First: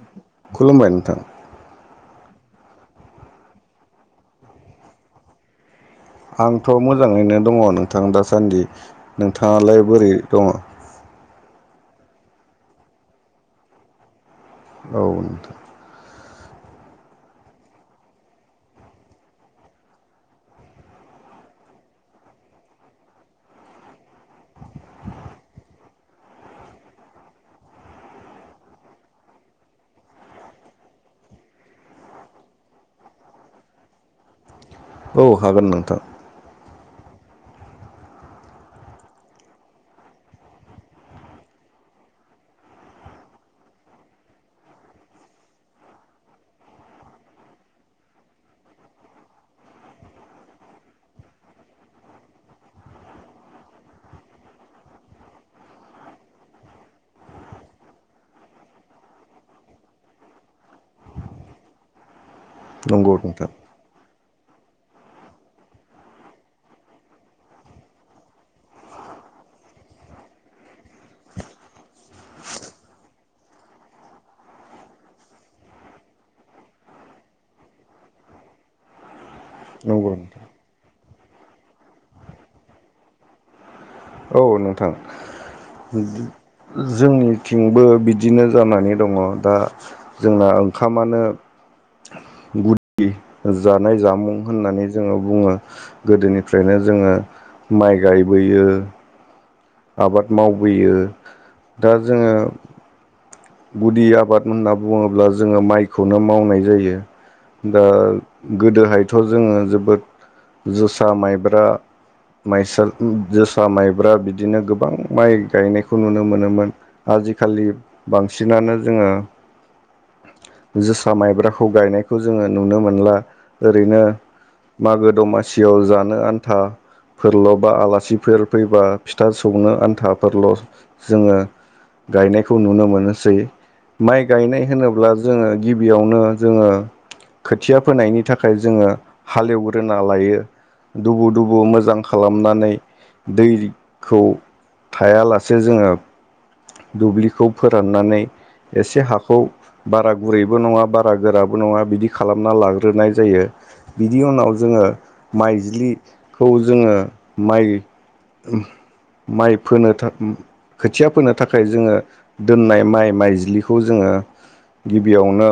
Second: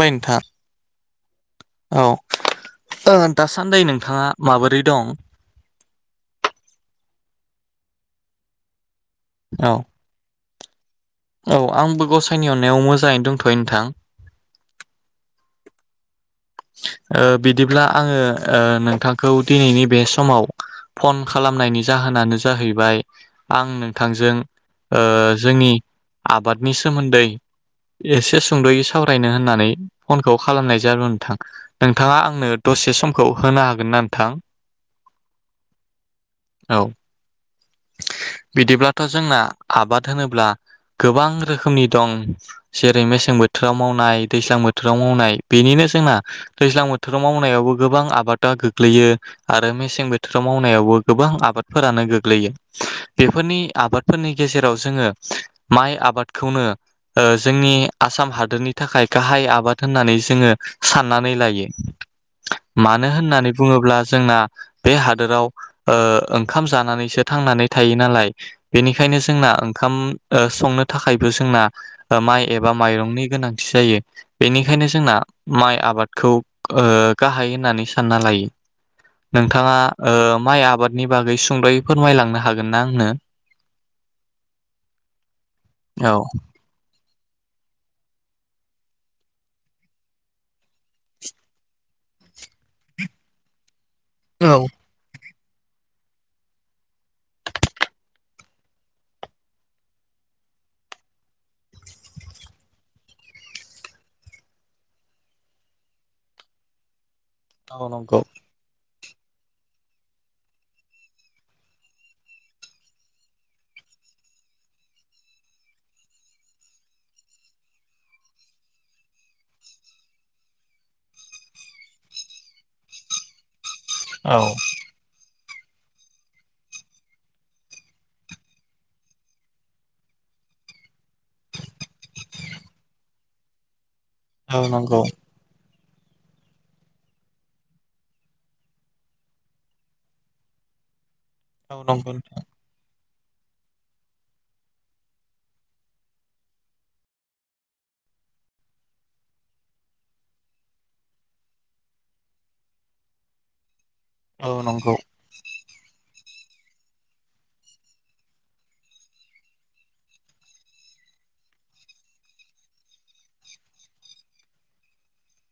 बाय नोंथा खुलुमबाय नोंथां औ ओ दासान्दि नोंथाङा माबोरै दं? आंथ' मोजाङैनो दङ नोंथां दासान्दि औ नोंथाङालाय बोरै? दङ औ आंबो गसाइनि अननायाव मोजाङै दंथ'यो नोंथां। औ नोंथां ओ बिदिब्ला आङो ओ नोंथांखौ दिनैनि बे समाव फन खालामनायनि जाहोनानो जाहैबाय आं नोंथांजों ओ जोंनि आबादनि सोमोन्दै एसे सुंद'यै सावरायनो होननानै फनखौ खालामनाय जादों नोंथां । नोंथाङा आंनो दसे समखौ होनो हागोन ना नोंथां? औ हागोन नोंथां। औ बिदिब्लाथ' जोंना आबाद होनोब्ला गोबां रोखोमनि दं जेरै मेसें बोथोराव मावनाय दैज्लां बोथोराव मावनाय बेनिनो जोंना दैज्लां बोथोराव मावनायावबो गोबां आबादा गोग्लैयो आरो मेसें बोथोराव मावनायावबो गोबां आबादफोरानो गोग्लैयो। बेफोरनि आबादफोरनि गेजेराव जोङो माइ आबादखौनो ओ जोंनि आसाम हादोरनि थाखाय गाहाय आबाद होननानै जोङो साननानै लायो। मानो नंगौ नोंथां होननानै बुङोब्ला जोंना बे हादोराव ओ ओंखाम जानानैसो थांनानै थायो नालाय बेनिखायनो जोंना ओंखाम ओ संनो थाखायबो जोंना माइ एबा माइरंनि गोनांथि जायो बेनिखायनो जोंना माइ आबादखौ ओ गाहाय होननानै सानना लायो। नोंथाङा नंगौ ओ नोंथां माइ आबादनि बागै सुंद'यै होलांनो हागोन ना आंनो? औ नोंथां औ [unintelligible] जोंनिथिंबो बिदिनो जानानै दङ दा जोंना खामानो गुद दि जाथ नाय जामुं होननानै जोङो बुङो गोदोनिफ्रायनो जोङो माइ गायबोयो आबाद मावबोयो दा जोङो गुदि आबाद होनना बुङोब्ला जोङो माइखौनो मावनाय जायो । औ दा नंगौ गोदोहाय थ' जोङो जोबोद जोसा माइब्रा माइसा जोसा माइब्रा बिदिनो गोबां माइ गायनायखौ नुनो मोनोमोन आजिखालि बांसिनानो जोङो जोसा माइब्राखौ गायनायखौ जोङो नुनो मोनला । ओरैनो औ मागो दमा सिवाव जानो आन्थाफोरल' बा आलासिफोर फैबा फिथा सौनो आन्थाफोरल' जोङो गायनायखौ नुनो मोनोसै माइ औ नंगौ होनोब्ला जोङो गिबियावनो जोङो खोथिया फोनायनि थाखाय जोङो हालेवग्रोना लायो । दुबु दुबु औ मोजां नंगौ खालामनानै दैखौ थायालासे जोङो दुब्लिखौ फोराननानै एसे हाखौ बारा गुरैबो नङा बारा गोराबो नङा बिदि खालामना लाग्रोनाय जायो । बिदि औ उनाव जोङो नंगौ माइज्लि खौ जोङो माइ माइ फोनो था खोथिया फोनो थाखाय जोङो दोननाय माइ माइज्लिखौ जोङो गिबियावनो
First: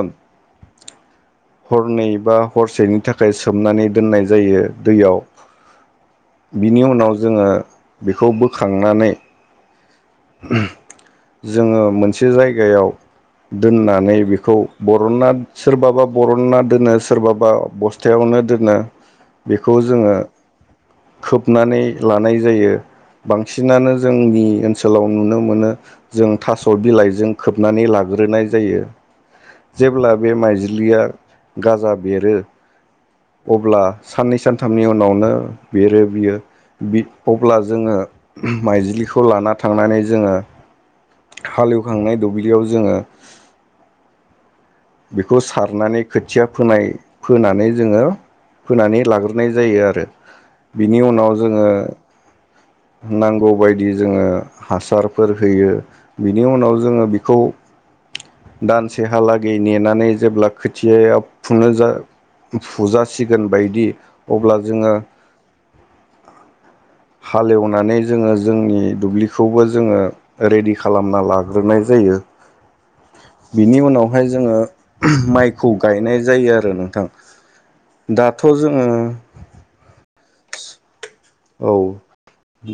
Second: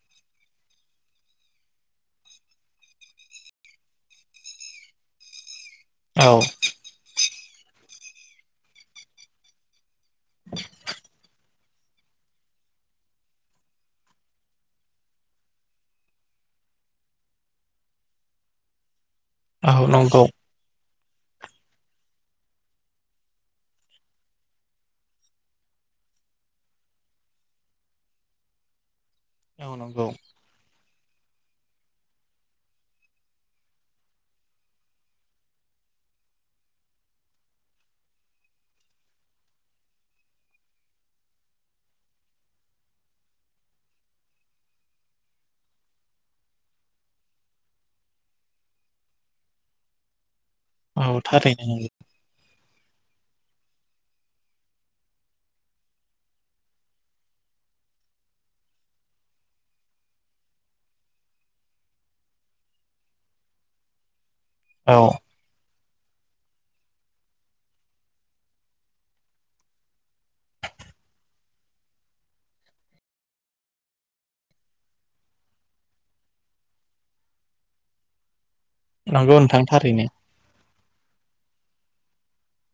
हरनै बा हरसेनि थाखाय सोमनानै दोननाय जायो दैयाव औ । बिनि उनाव जोङो बेखौ बोखांनानै ‌ जोङो मोनसे जायगायाव दोननानै बेखौ बरनना सोरबाबा बरनना दोनो सोरबाबा बस्थायावनो दोनो । औ बेखौ जोङो नंगौ खोबनानै लानाय जायो बांसिनानो जोंनि ओन सोलाव नुनो मोनो जों थास' बिलाइजों खोबनानै लाग्रोनाय जायो औ । नंगौ जेब्ला बे माइज्लिया गाजा बेरो अब्ला साननै सानथामनि उनावनो बेरो बियो अब्ला बि जोङो माइज्लिखौ लाना थांनानै जोङो हालेवखांनाय दुब्लियाव जोङो बेखौ सारनानै खोथिया फोनाय फोनानै जोङो फोनानै लाग्रोनाय जायो आरो । बिनि औ उनाव थारैनो जोङो नंगौ नांगौबायदि जोङो हासारफोर होयो बिनि उनाव जोङो बेखौ दानसेहालाग गै नेनानै जेब्ला खोथियाया फुनो जा फुजासिगोन बायदि अब्ला जोङो औ हालेवनानै जोङो जोंनि दुब्लिखौबो जोङो रेडि खालामना लाग्रोनाय जायो बिनि उनाव हाय जोङो माइखौ गायनाय जायो आरो नोंथां दाथ' जों नंगौ नोंथां थारैनो । औ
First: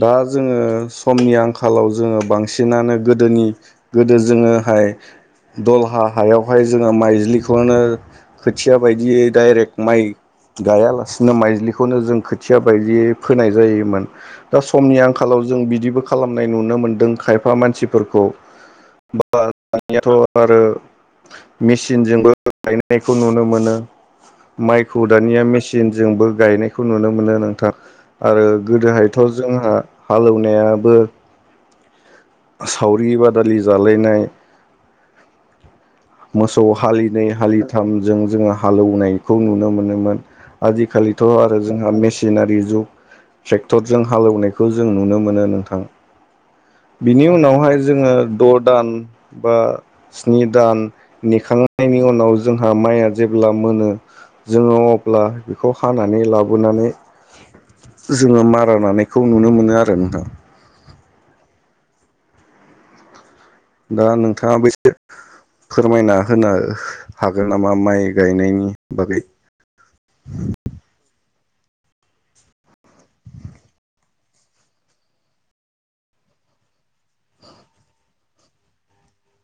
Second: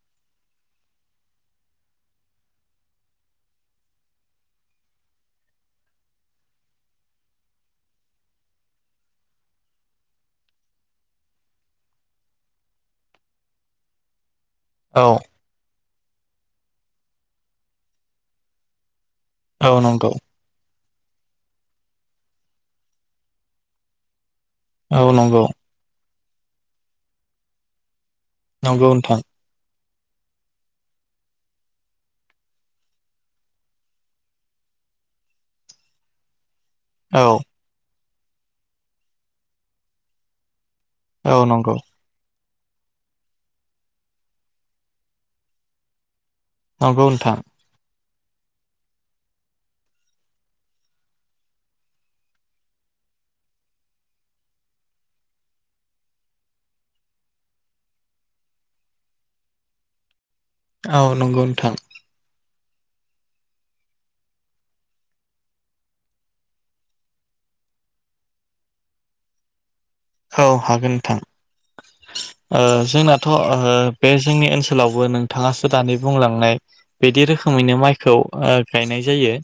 दा जोङो समनि आंखालाव जोङो बांसिनानो गोदोनि गोदो जोङोहाय दलहा हायावहाय जोङो माइज्लिखौनो खोथिया बायदियै डाइरेक्ट माइ गायालासिनो माइज्लिखौनो जों खोथिया बायदियै फोनाय जायोमोन । दा समनि औ आंखालाव जों बिदिबो खालामनाय नुनो मोनदों खायफा मानसिफोरखौ । बाबा औ दानियाथ' नंगौ आरो मिसिनजोंबो गायनायखौ नुनो मोनो औ माइखौ दानिया नंगौ मेसिनजोंबो गायनायखौ नुनो मोनो नोंथां। आरो नंगौ गोदोहायथ' नोंथां जोंहा हालौवनायाबो सावरि बादालि जालायनाय मोस खौ औ हालिनै हालिथाम जों जोङो हालौवनायखौ नुनो मोनोमोन। आजिखालिथ' औ आरो नंगौ जोंहा मेसिनारि जु ट्रेक्टरजों हालौवनायखौ जों नुनो मोनो नोंथां। नंगौ बिनि नोंथां उनावहाय जोङो द' दान बा स्नि दान नेखांनायनि उनाव जोंहा माइया जेब्ला मोनो जोङो अब्ला बेखौ हानानै लाबोनानै जोङो मारा नानायखौ नुनो मोनो आरो नोंथां। औ नंगौ नोंथां। दा नोंथाङा बेसे फोरमायना होनो हागोन नामा माइ गायनायनि बागै औ हागोन नोंथां। ओ जोंनाथ' ओ बे जोंनि ओनसोलावबो नोंथाङासो दानि बुंलांनाय बिदि रोखोमैनो माइखौ ओ गायनाय जायो।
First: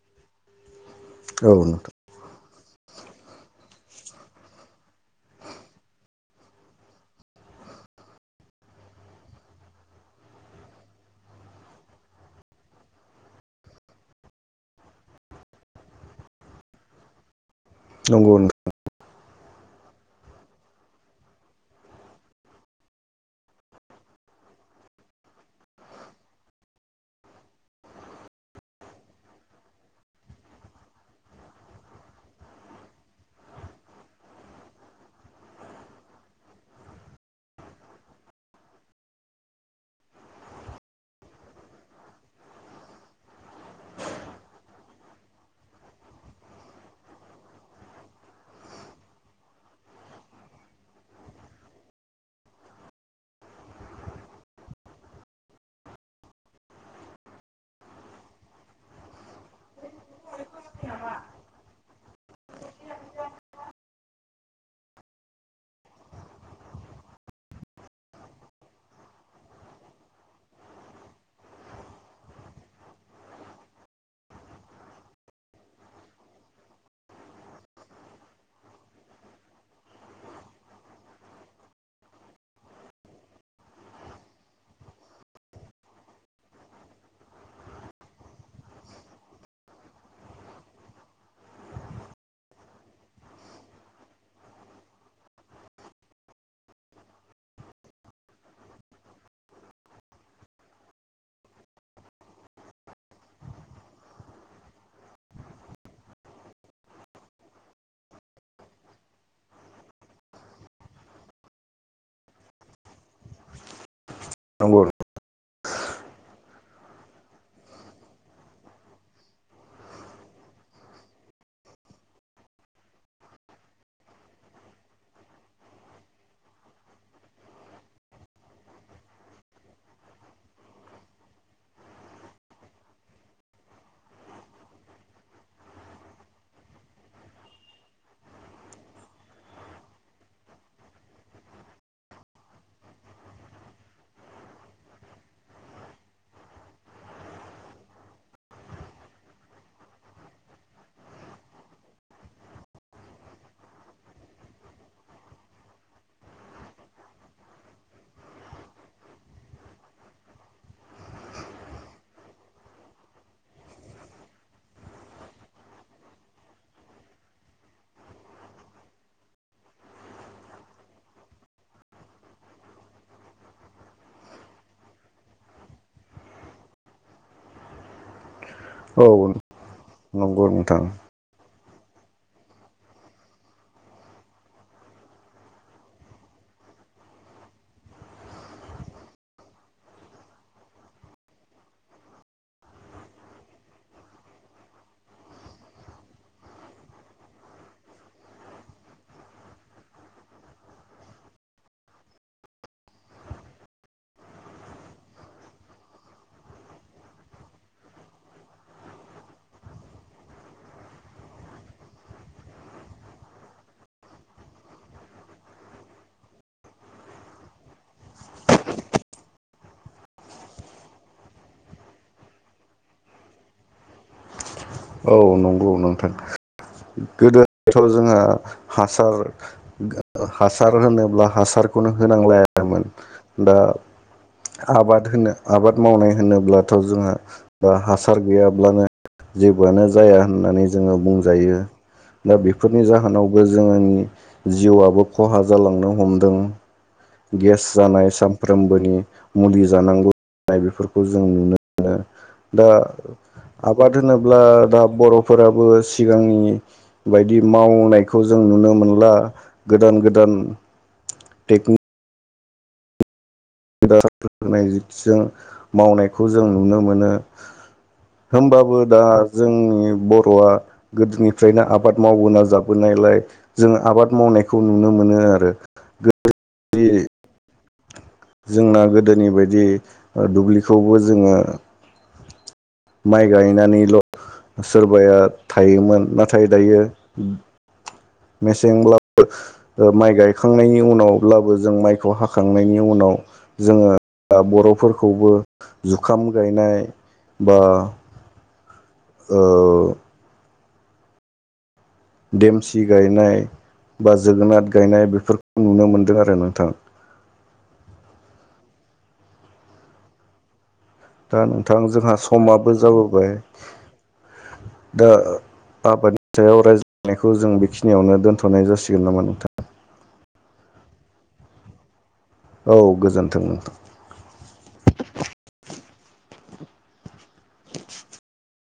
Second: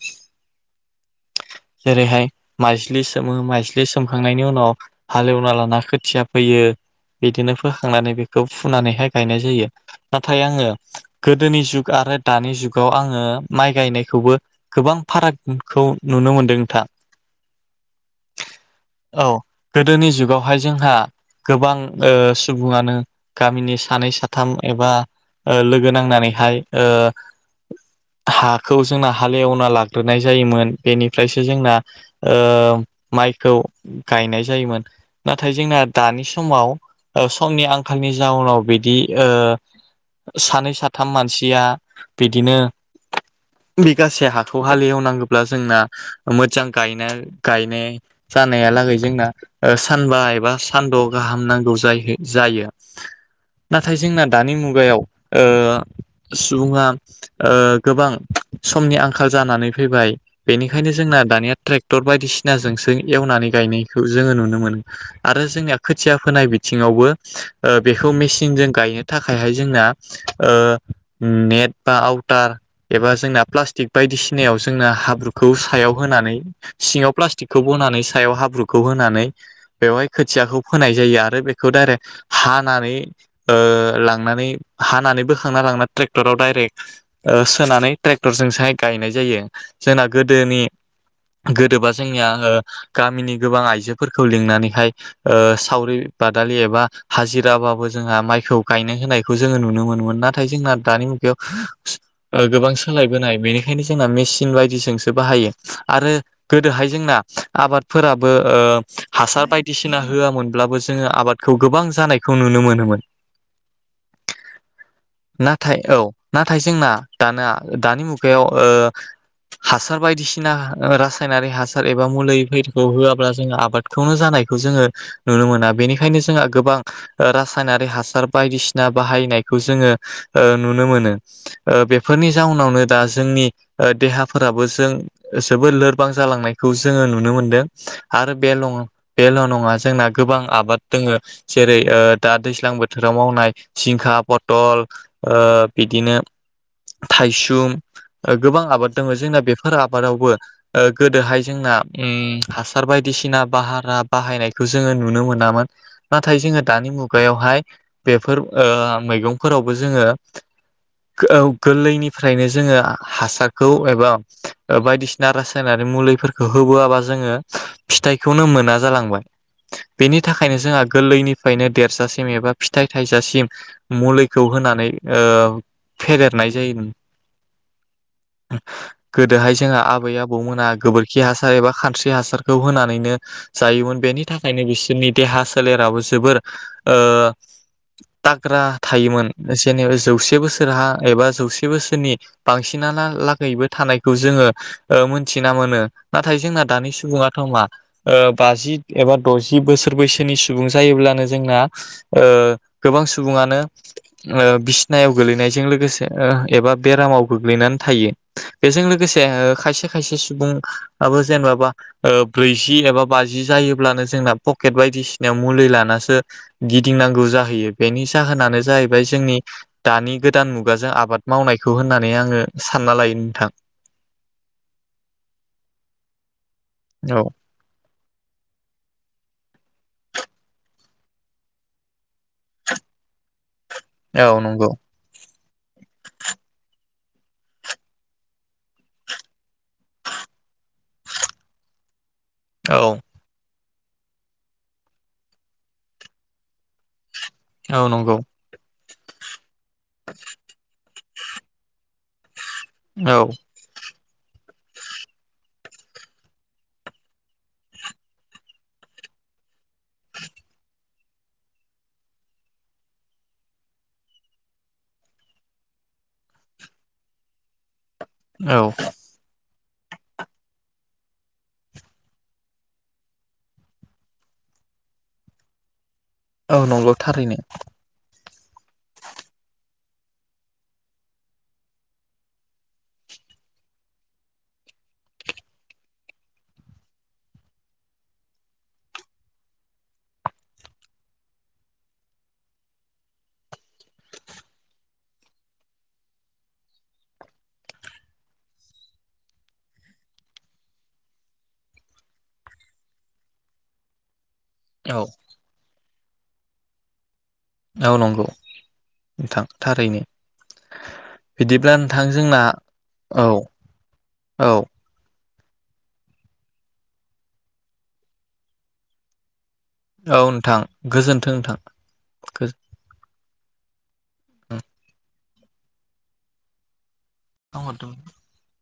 औ नोंथां। जेरैहाय माइज्लि सोमो माइज्लि सोमखांनायनि उनाव हालेव मालाना खोथिया फैयो बिदिनो फोखांनानै बेखौ फुनानैहाय गायनाय जायो नाथाय आङो गोदोनि जुग आरो दानि जुगाव आङो माइ गायनायखौबो गोबां फारागखौ नुनो मोनदों नोंथां। नंगौ नोंथां। औ गोदोनि जुग बेवहाय जोंहा गोबां ओ सुबुङानो गामिनि सानै साथाम एबा ओ लोगो नांनानैहाय ओ हाखौ जोंना हालेवना लाग्रोनाय जायोमोन बेनिफ्रायसो जोंना ओ माइखौ गायनाय जायोमोन। नाथाय जोंना दानि समाव समनि आंखालनि जाउनाव बिदि ओ सानै साथाम मानसिया बिदिनो बिगासे हाखौ हालेवनांगौब्ला जोंना मोजां गायना गायनाय जानायालागै जोंना ओ सानबा एबा सानद' गाहाम नांगौ जा जायो नाथाय जोंना दानि मुगायाव सुबुङा ओ गोबां समनि आंखाल जानानै फैबाय बेनिखायनो जोंना दानिया ट्रेक्टर बायदिसिनाजोंसो एवनानै गायनायखौ जोङो नुनो मोनो। आरो जोंनिया खोथिया फोनाय बिथिङावबो ओ बेखौ मेसिनजों गायनो थाखायहाय जोंना ओ नेट बा आवटार एबा जोंना प्लास्टिक बायदिसिनायाव जोंना हाब्रुखौ सायाव होनानै सिङाव प्लास्टिकखौ बनानै सायाव हाब्रुखौ होनानै बेवहाय खोथियाखौ फोनाय जायो आरो बेखौ डायरेक्ट हानानै ओ लांनानै हानानै बोखांना लांना ट्रेक्टराव डायरेक्ट ओ सोनानै ट्रेक्टरजोंसोहाय गायनाय जायो जोंना गोदोनि गोदोबा जोंनिया गामिनि गोबां आइजोफोरखौ लिंनानै हाय ओ सावरि बादालि एबा हाजिराबाबो जोंहा माइखौ गायनो होनायखौ जोङो नुनो मोनोमोन नाथाय जोंना दानि मुगायाव गोबां सोलायबोनाय बेनिखायनो जोंना मेसिन बायदिजोंसो बाहायो आरो गोदोहाय जोंना आबादफोराबो ओ हासार बाय बायदिसिना होयामोनब्लाबो जोङो आबादखौ गोबां जानायखौ नुनो मोनोमोन। आंगुर नाथाय औ नाथाय जोंना दाना दानि मुगायाव ओ हासार बायदिसिना रासायनारि हासार एबा मुलि इफोरबादिखौ होवाब्ला जोङो आबादखौनो जानाय जोङो नुनो मोना बेनिखायनो जोंहा गोबां रासायनारि हासार बायदिसिना बाहायनायखौ जोङो ओ नुनो मोनो ओ बेफोरनि जाउनावनो दा जोंनि देहाफोराबो जों जोबोद लोरबां जालांनायखौ जोङो नुनो मोनदों आरो बेनं बेल' नङा जोंना गोबां आबाद दोङो जेरै ओ दा दैज्लां बोथोराव मावनाय जिंखा पटल ओ बिदिनो थायसुम गोबां आबाद दङ जोंना बेफोर आबादावबो ओ गोदोहाय जोंना उम हासार बायदिसिना भाहारा बाहायनायखौ जोङो नुनो मोनामोन नाथाय जोङो दानि मुगायावहाय बेफोर ओ मैगंफोरावबो जोङो गौ गोरलैनिफ्रायनो जोङो हासारखौ एबा बायदिसिना रासायनारि मुलिफोरखौ होबोवाबा जोङो फिथाइखौनो मोना। जालांबाय बेनि थाखायनो जोंहा गोरलैनिफ्रायनो देरजासिम एबा फिथाइ थाइजासिम मुलिखौ होनानै ओ फेदेरनाय जायोमोन। औ गोदोहाय जोंहा आबै नंगौ आबौमोना नोंथां गोबोरखि हासार हासार एबा खानस्रि हासारखौ होनानैनो जायोमोन बेनि थाखायनो बिसोरनि देहा सोलेराबो जोबोर ओ थाग्रा थायोमोन जेनेबा जौसे बोसोरहा एबा जौसे बोसोरनि बांसिनालागैबो थानायखौ जोङो मोनथिना मोनो नाथाय जोंना दानि सुबुङाथ' मा ओ बाजि एबा द'जि बोसोर बैसोनि सुबुं जायोब्लानो जोंना ओ गोबां सुबुङानो ओ बिसिनायाव गोलैनायजों लोगोसे ओ एबा बेरामाव गोग्लैनानै थायो बेजों लोगोसे ओ खायसे खायसे सुबुङाबो जेमाबा ब्रैजि एबा बाजि जायोब्लानो जोंना पकेट बायदिसिनायाव मुलि लानासो गिदिंनांगौ जाहैयो बेनि जाहोनानो जाहैबाय जोंनि दानि गोदान मुगाजों आबाद मावनायखौ होननानै आङो सानना लायो नोंथां। औ नंगौ नोंथां औ गोदोथ' जोंहा हासार हासार होनोब्ला हासारखौनो होनांलायामोन दा औ नंगौ आबाद होनो आबाद मावनाय होनोब्लाथ' जोंहा ओ हासार गैयाब्लानो जेबोआनो जाया होननानै जोङो बुंजायो दा औ बेफोरनि जाहोनावबो जोङोनि जिवाबो खहा जालांनो हमदों गेस औ जानाय नंगौ साफ्रोमबोनि मुलि जानांगौ जानाय बेफोर जों नुनो मोनो दा औ आबाद द होनोब्ला दा बर'फोराबो सिगांनि बायदि मावनायखौ जों नुनो मोनला गोदान गोदान टेकनि द होन जों मावनायखौ जों नुनो मोनो औ होमबाबो दा जोंनि बर'आ गोदोनिफ्रायनो आबाद मावबोना जाबोनायलाय जों आबाद मावनायखौ नुनो मोनो आरो औ गोदोनि नंगौ थारैनो जोंना गोदोनि बायदि ओ दुब्लिखौबो जोङो माइ गायनानैल' सोरबाया थायोमोन नाथाय दायो मेसेंब्लाबो ओ माइ गायखांनायनि उनावब्लाबो जों माइखौ हाखांनायनि उनाव जोङो बर'फोरखौबो जुखाम गायनाय बा औ देमसि गायनाय बा जोगोनार औ गायनाय बेफोरखौ नुनो मोनदों आरो नोंथां औ नंगौ नोंथां थारैनो दा बिदिब्ला नोंथां जोंहा जोंना समाबो औ जाबोबाय औ दा आबादनि सायाव रायज्लायनायखौ जों बेखिनियावनो दोनथ'नाय जासिगोन नामा नोंथां औ नोंथां गोजोनथों नोंथां औ गोजोन [inaudible] गोजोन [inaudible]